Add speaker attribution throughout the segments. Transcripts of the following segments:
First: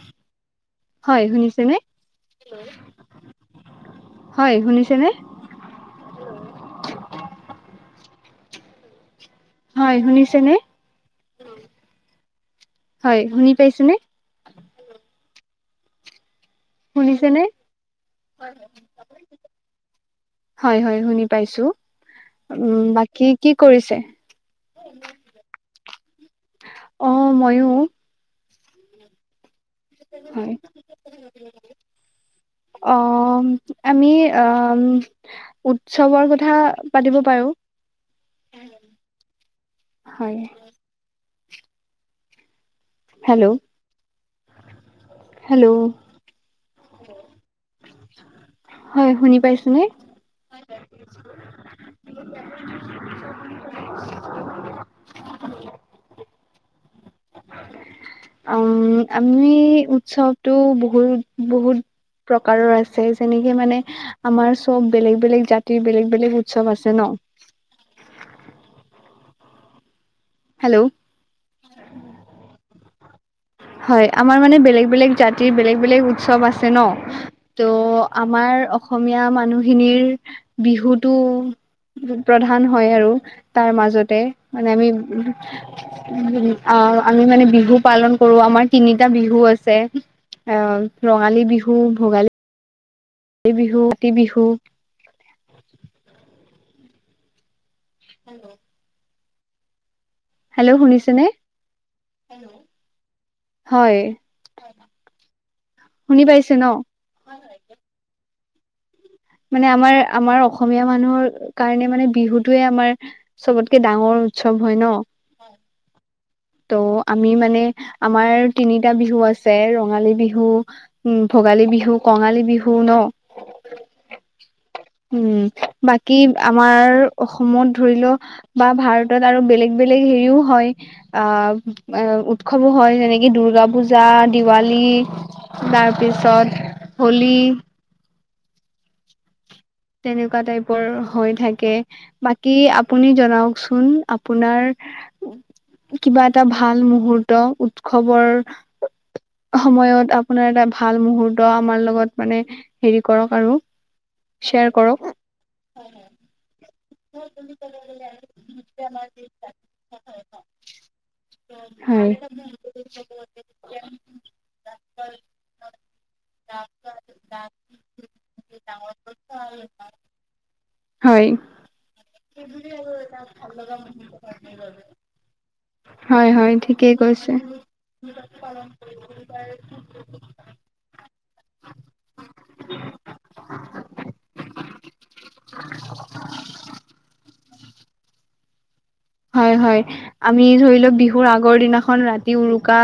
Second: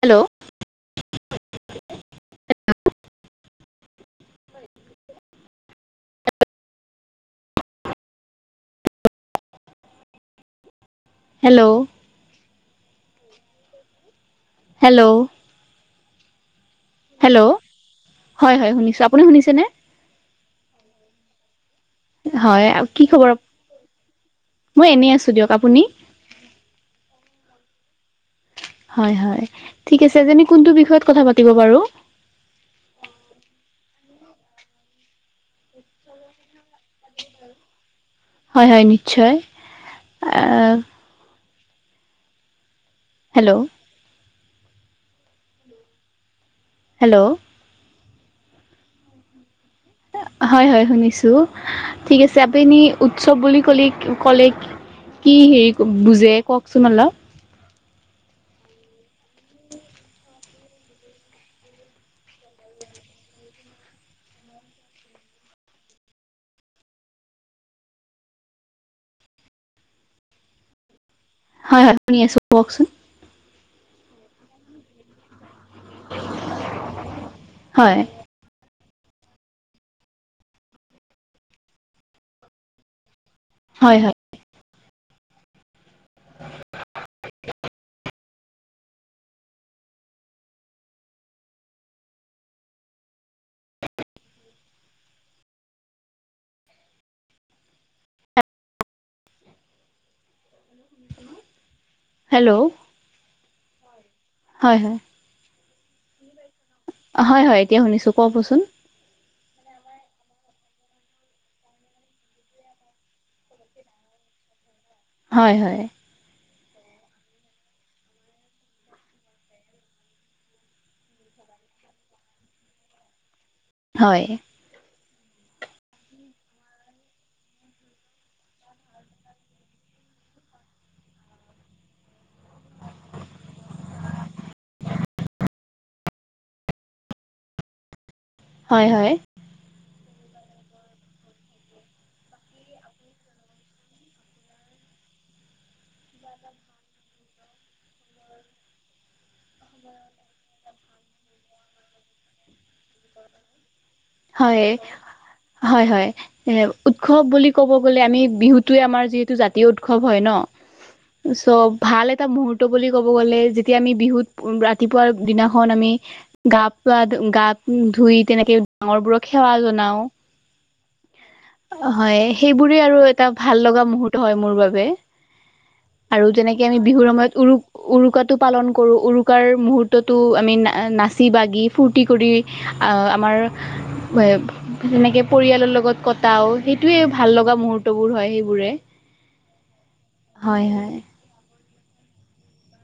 Speaker 1: Hello,
Speaker 2: হয়, শুনিছে ন হয় শুনিছেনে? হয় শুনিছে নে?
Speaker 1: হেল্ল'
Speaker 2: হয় শুনি পাইছনে?
Speaker 1: হেল্ল'
Speaker 2: শুনিছে নে?
Speaker 1: হেল্ল' হয় হয় শুনিছোঁ আপুনি শুনিছেনে
Speaker 2: হয়, হয় শুনি পাইছো
Speaker 1: হয়
Speaker 2: উম', বাকী
Speaker 1: খবৰ
Speaker 2: কি কৰিছে?
Speaker 1: মই এনেই আছো দিয়ক আপুনি?
Speaker 2: অ', ময়ো
Speaker 1: হয়, হয় ঠিক আছে আজি
Speaker 2: হয়।
Speaker 1: কোনটো বিষয়ত কথা পাতিব বাৰু?
Speaker 2: অ' আমি অ' উৎসৱৰ কথা পাতিব পাৰো।
Speaker 1: হয়, হয় নিশ্চয়
Speaker 2: হয়
Speaker 1: আহ
Speaker 2: হেল্ল' হেল্ল'
Speaker 1: হেল্ল'
Speaker 2: হয় শুনি পাইছো নে?
Speaker 1: হয়, হয় শুনিছো ঠিক আছে আপুনি উৎসৱ বুলি ক'লে ক'লে কি হেৰি বুজে কওকচোন অলপ।
Speaker 2: উম', আমি উৎসৱটো বহুত বহুত প্ৰকাৰৰ আছে যেনেকে মানে আমাৰ চব বেলেগ বেলেগ জাতিৰ বেলেগ বেলেগ উৎসৱ আছে ন। হেল্ল'
Speaker 1: হয়, হয় শুনি আছো কওকচোন।
Speaker 2: হয় আমাৰ মানে বেলেগ বেলেগ জাতিৰ বেলেগ বেলেগ উৎসৱ আছে ন ত
Speaker 1: হয়
Speaker 2: আমাৰ অসমীয়া মানুহখিনিৰ, বিহুতটো প্ৰধান হয় আৰু। তাৰ
Speaker 1: হয় হয়
Speaker 2: মাজতে মানে আমি অ' আমি মানে বিহু পালন সৰু আমাৰ তিনিটা বিহু আছে, অ' ৰঙালী বিহু ভোগালী বিহু কাতি বিহু। হেল্ল' হেল্ল' শুনিছেনে,
Speaker 1: হেল্ল'
Speaker 2: হয়।
Speaker 1: হয় হয়
Speaker 2: শুনি পাইছে ন'।
Speaker 1: হয় হয় এতিয়া শুনিছো ক'বচোন।
Speaker 2: মানে আমাৰ আমাৰ অসমীয়া মানুহৰ কাৰণে মানে বিহুটোৱে আমাৰ চবতকে ডাঙৰ উৎসৱ হয় ন'।
Speaker 1: হয় হয়।
Speaker 2: ত' আমি মানে আমাৰ তিনিটা বিহু আছে ৰঙালী বিহু উম, ভোগালী বিহু কঙালী বিহু ন'।
Speaker 1: হয়।
Speaker 2: উম, বাকী আমাৰ অসমত ধৰি লওঁ বা ভাৰতত আৰু বেলেগ বেলেগ হেৰিও হয়। অ' উৎসৱো হয় যেনেকে দূৰ্গা পূজা দিৱালী তাৰ পিছত, হোলী।
Speaker 1: হয় হয়।
Speaker 2: তেনেকুৱা টাইপৰ হৈ থাকে বাকী আপুনি জনাওঁকচোন আপোনাৰ কিবা এটা ভাল মুহুৰ্ত উৎসৱৰ। সময়ত আপোনাৰ এটা ভাল মুহূৰ্ত আমাৰ লগত মানে হেৰি কৰক আৰু। শ্বেয়াৰ
Speaker 1: হয়,
Speaker 2: কৰক
Speaker 1: হয় হয়। এ উৎসৱ বুলি ক'ব গ'লে আমি বিহুতে আমাৰ যিহেতু জাতীয় উৎসৱ হয় ন'। চ' ভাল
Speaker 2: হয়।
Speaker 1: এটা মুহুৰ্ত বুলি ক'ব গ'লে যেতিয়া আমি বিহুত ৰাতিপুৱাৰ দিনাখন আমি গা পা গা ধুই তেনেকে ডাঙৰ বোৰক সেৱা জনাওঁ।
Speaker 2: হয়।
Speaker 1: হয় সেইবোৰে আৰু এটা ভাল লগা মুহুৰ্ত হয় মোৰ বাবে। আৰু
Speaker 2: হয়, হয়
Speaker 1: যেনেকে আমি
Speaker 2: ঠিকেই
Speaker 1: বিহুৰ
Speaker 2: কৈছে।
Speaker 1: সময়ত উৰু উৰুকাটো পালন কৰো উৰু [unintelligible] মুহূৰ্তটো আমি না নাচি বাগি ফূৰ্তি কৰি আমাৰ তেনেকে পৰিয়ালৰ লগত কটাও সেইটোয়ে ভাল লগা মুহু [unintelligible] বোৰ হয় সেইবোৰে।
Speaker 2: হয় হয়, আমি
Speaker 1: হয়
Speaker 2: ধৰি লওঁক
Speaker 1: হয়।
Speaker 2: বিহুৰ আগৰ দিনাখন ৰাতি উৰুকা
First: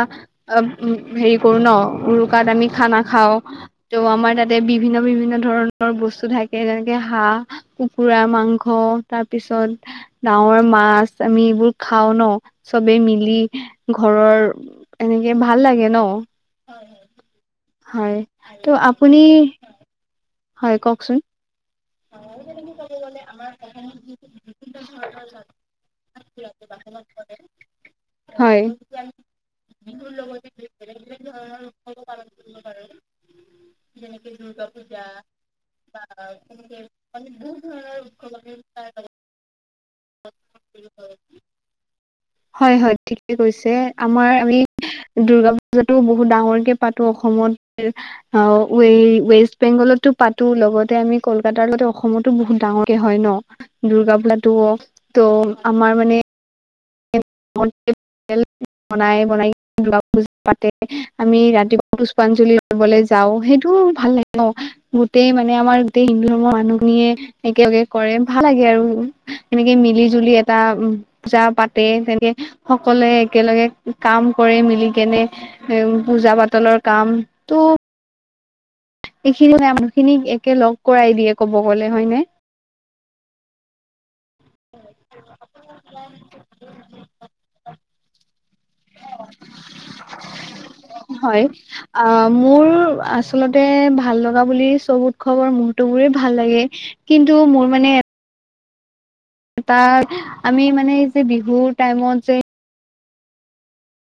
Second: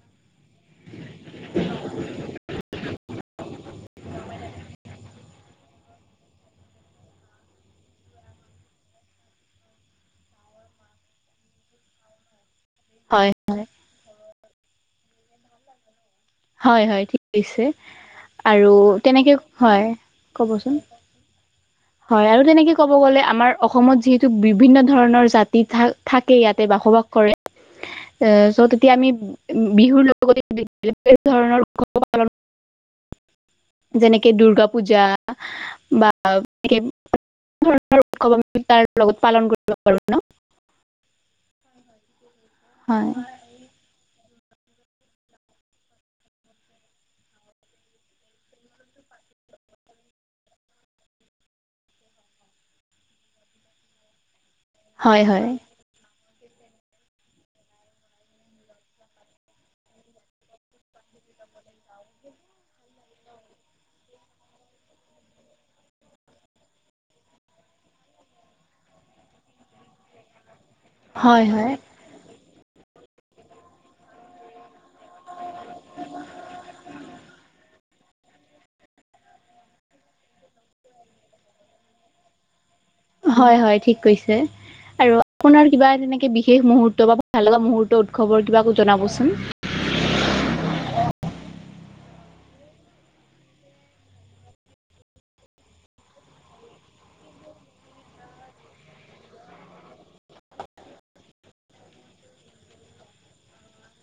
Speaker 2: অ' উম, হেৰি কৰো ন' উৰুকাত আমি খানা খাওঁ। ত' আমাৰ তাতে বিভিন্ন বিভিন্ন ধৰণৰ বস্তু থাকে যেনেকে হাঁহ কুকাৰ মাংস তাৰ পিছত ডাঙৰ মাছ। আমি এইবোৰ খাওঁ ন' চবেই
Speaker 1: হয়
Speaker 2: মিলি। ঘৰৰ, এনেকে ভাল লাগে ন'।
Speaker 1: হয় হয় ঠিক কৈছে
Speaker 2: হয়
Speaker 1: আৰু
Speaker 2: তো আপুনি
Speaker 1: তেনেকে হয়।
Speaker 2: হয়
Speaker 1: ক'বচোন।
Speaker 2: কওঁকচোন।
Speaker 1: হয় আৰু তেনেকে ক'ব গ'লে আমাৰ অসমত যিহেতু বিভিন্ন ধৰণৰ জাতি থাক থাকে ইয়াতে বসবাস কৰে। এ
Speaker 2: হয়।
Speaker 1: চ' তেতিয়া আমি বিহুৰ লগতে ধৰণৰ উৎসৱ পালন যেনেকে দুৰ্গা পূজা বা [unintelligible]
Speaker 2: [unintelligible] হয় হয় ঠিকে কৈছে। আমাৰ আমি দুৰ্গা পূজাতটো বহুত ডাঙৰকে পাতো অসমত অ ৱেষ্ট বেংগলতো পাতো। লগতে আমি কলকাতাৰ লগতে অসমতো বহুত ডাঙৰকে হয় ন দুূৰ্গা পূজাটোও
Speaker 1: হয়
Speaker 2: ত'
Speaker 1: হয়
Speaker 2: আমাৰ মানে [unintelligible] আমি ৰাতিপুৱা পুষ্পাঞ্জলি লবলৈ যাও সেইটো ভাল লাগে। গোটেই মানে আমাৰ গোটেই হিন্দু ধৰ্মৰ মানুহ খিনিয়ে একেলগে কৰে ভাল লাগে আৰু, সেনেকে মিলি জুলি এটা উ পূজা
Speaker 1: হয় হয়
Speaker 2: পাতে। তেনেকে সকলোৱে একেলগে কাম কৰি মিলি কেনে। উম পূজা পাতলৰ কাম টো এইখিনি মানুহখিনিক একে লগ কৰাই দিয়ে ক'ব গ'লে হয়নে?
Speaker 1: হয় হয় ঠিক কৈছে। আৰু আপোনাৰ কিবা তেনেকে বিশেষ মুহুৰ্ত বা ভাল লগা মুহুৰ্ত উৎসৱৰ কিবা জনাবচোন।
Speaker 2: হয়। অ মোৰ আচলতে ভাল লগা বুলি চব উৎসৱৰ মহৰ্তবোৰেই ভাল লাগে। কিন্তু মোৰ মানে তাৰ আমি মানে এই যে বিহুৰ টাইমত যে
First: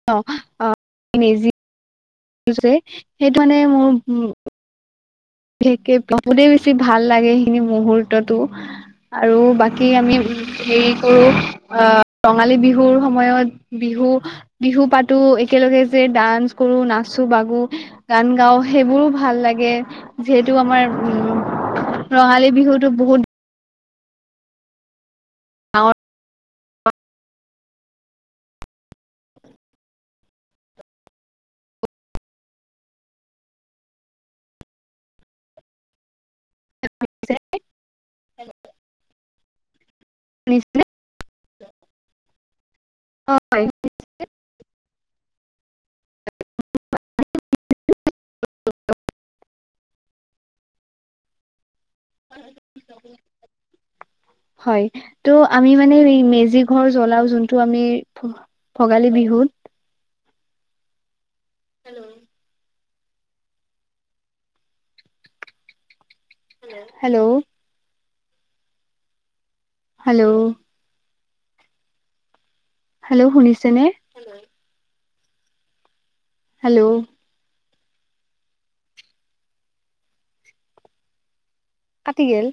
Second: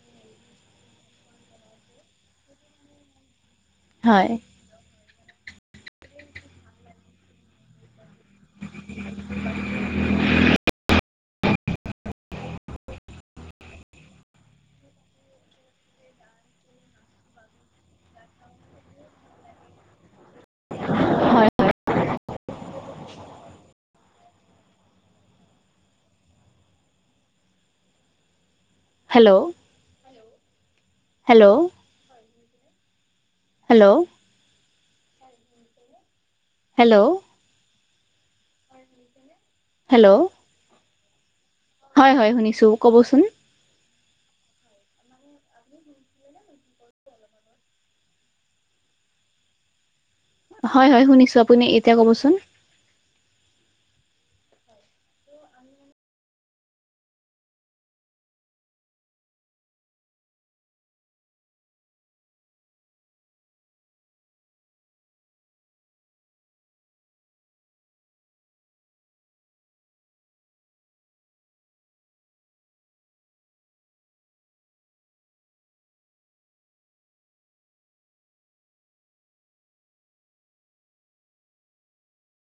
Speaker 2: [unintelligible] সেইটো মানে
Speaker 1: হয়
Speaker 2: মোৰ বিশেষকে বহুতেই বেছি ভাল লাগে সেইখিনি মুহূুৰ্ততো। আৰু বাকী আমি অ হেৰি কৰো আহ ৰঙালী বিহুৰ সময়ত বিহু, বিহু পাতো একেলগে যে ডান্স কৰো নাচো-বাগো গান গাও সেইবোৰো ভাল লাগে। যিহেতু আমাৰ উম
Speaker 1: হয়
Speaker 2: ৰঙালী বিহুটো বহুত [inaudible]
Speaker 1: hello hello. Hello. Hello.
Speaker 2: [unintelligible]
Speaker 1: Hello.
Speaker 2: [unintelligible]
Speaker 1: হয় হয় শুনিছো ক'বচোন।
Speaker 2: হয়।
Speaker 1: [unintelligible] হয় হয় শুনিছো আপুনি এতিয়া কবচোন।
Speaker 2: [unintelligible] হয় ত আমি মানে মেজি ঘৰ জ্বলাও যোনটো আমি ভোগালী বিহুত। হেল্ল'। হেল্ল'। হেল্ল'। হেল্ল' শুনিছে নে? হেল্ল'। কাতিগেল।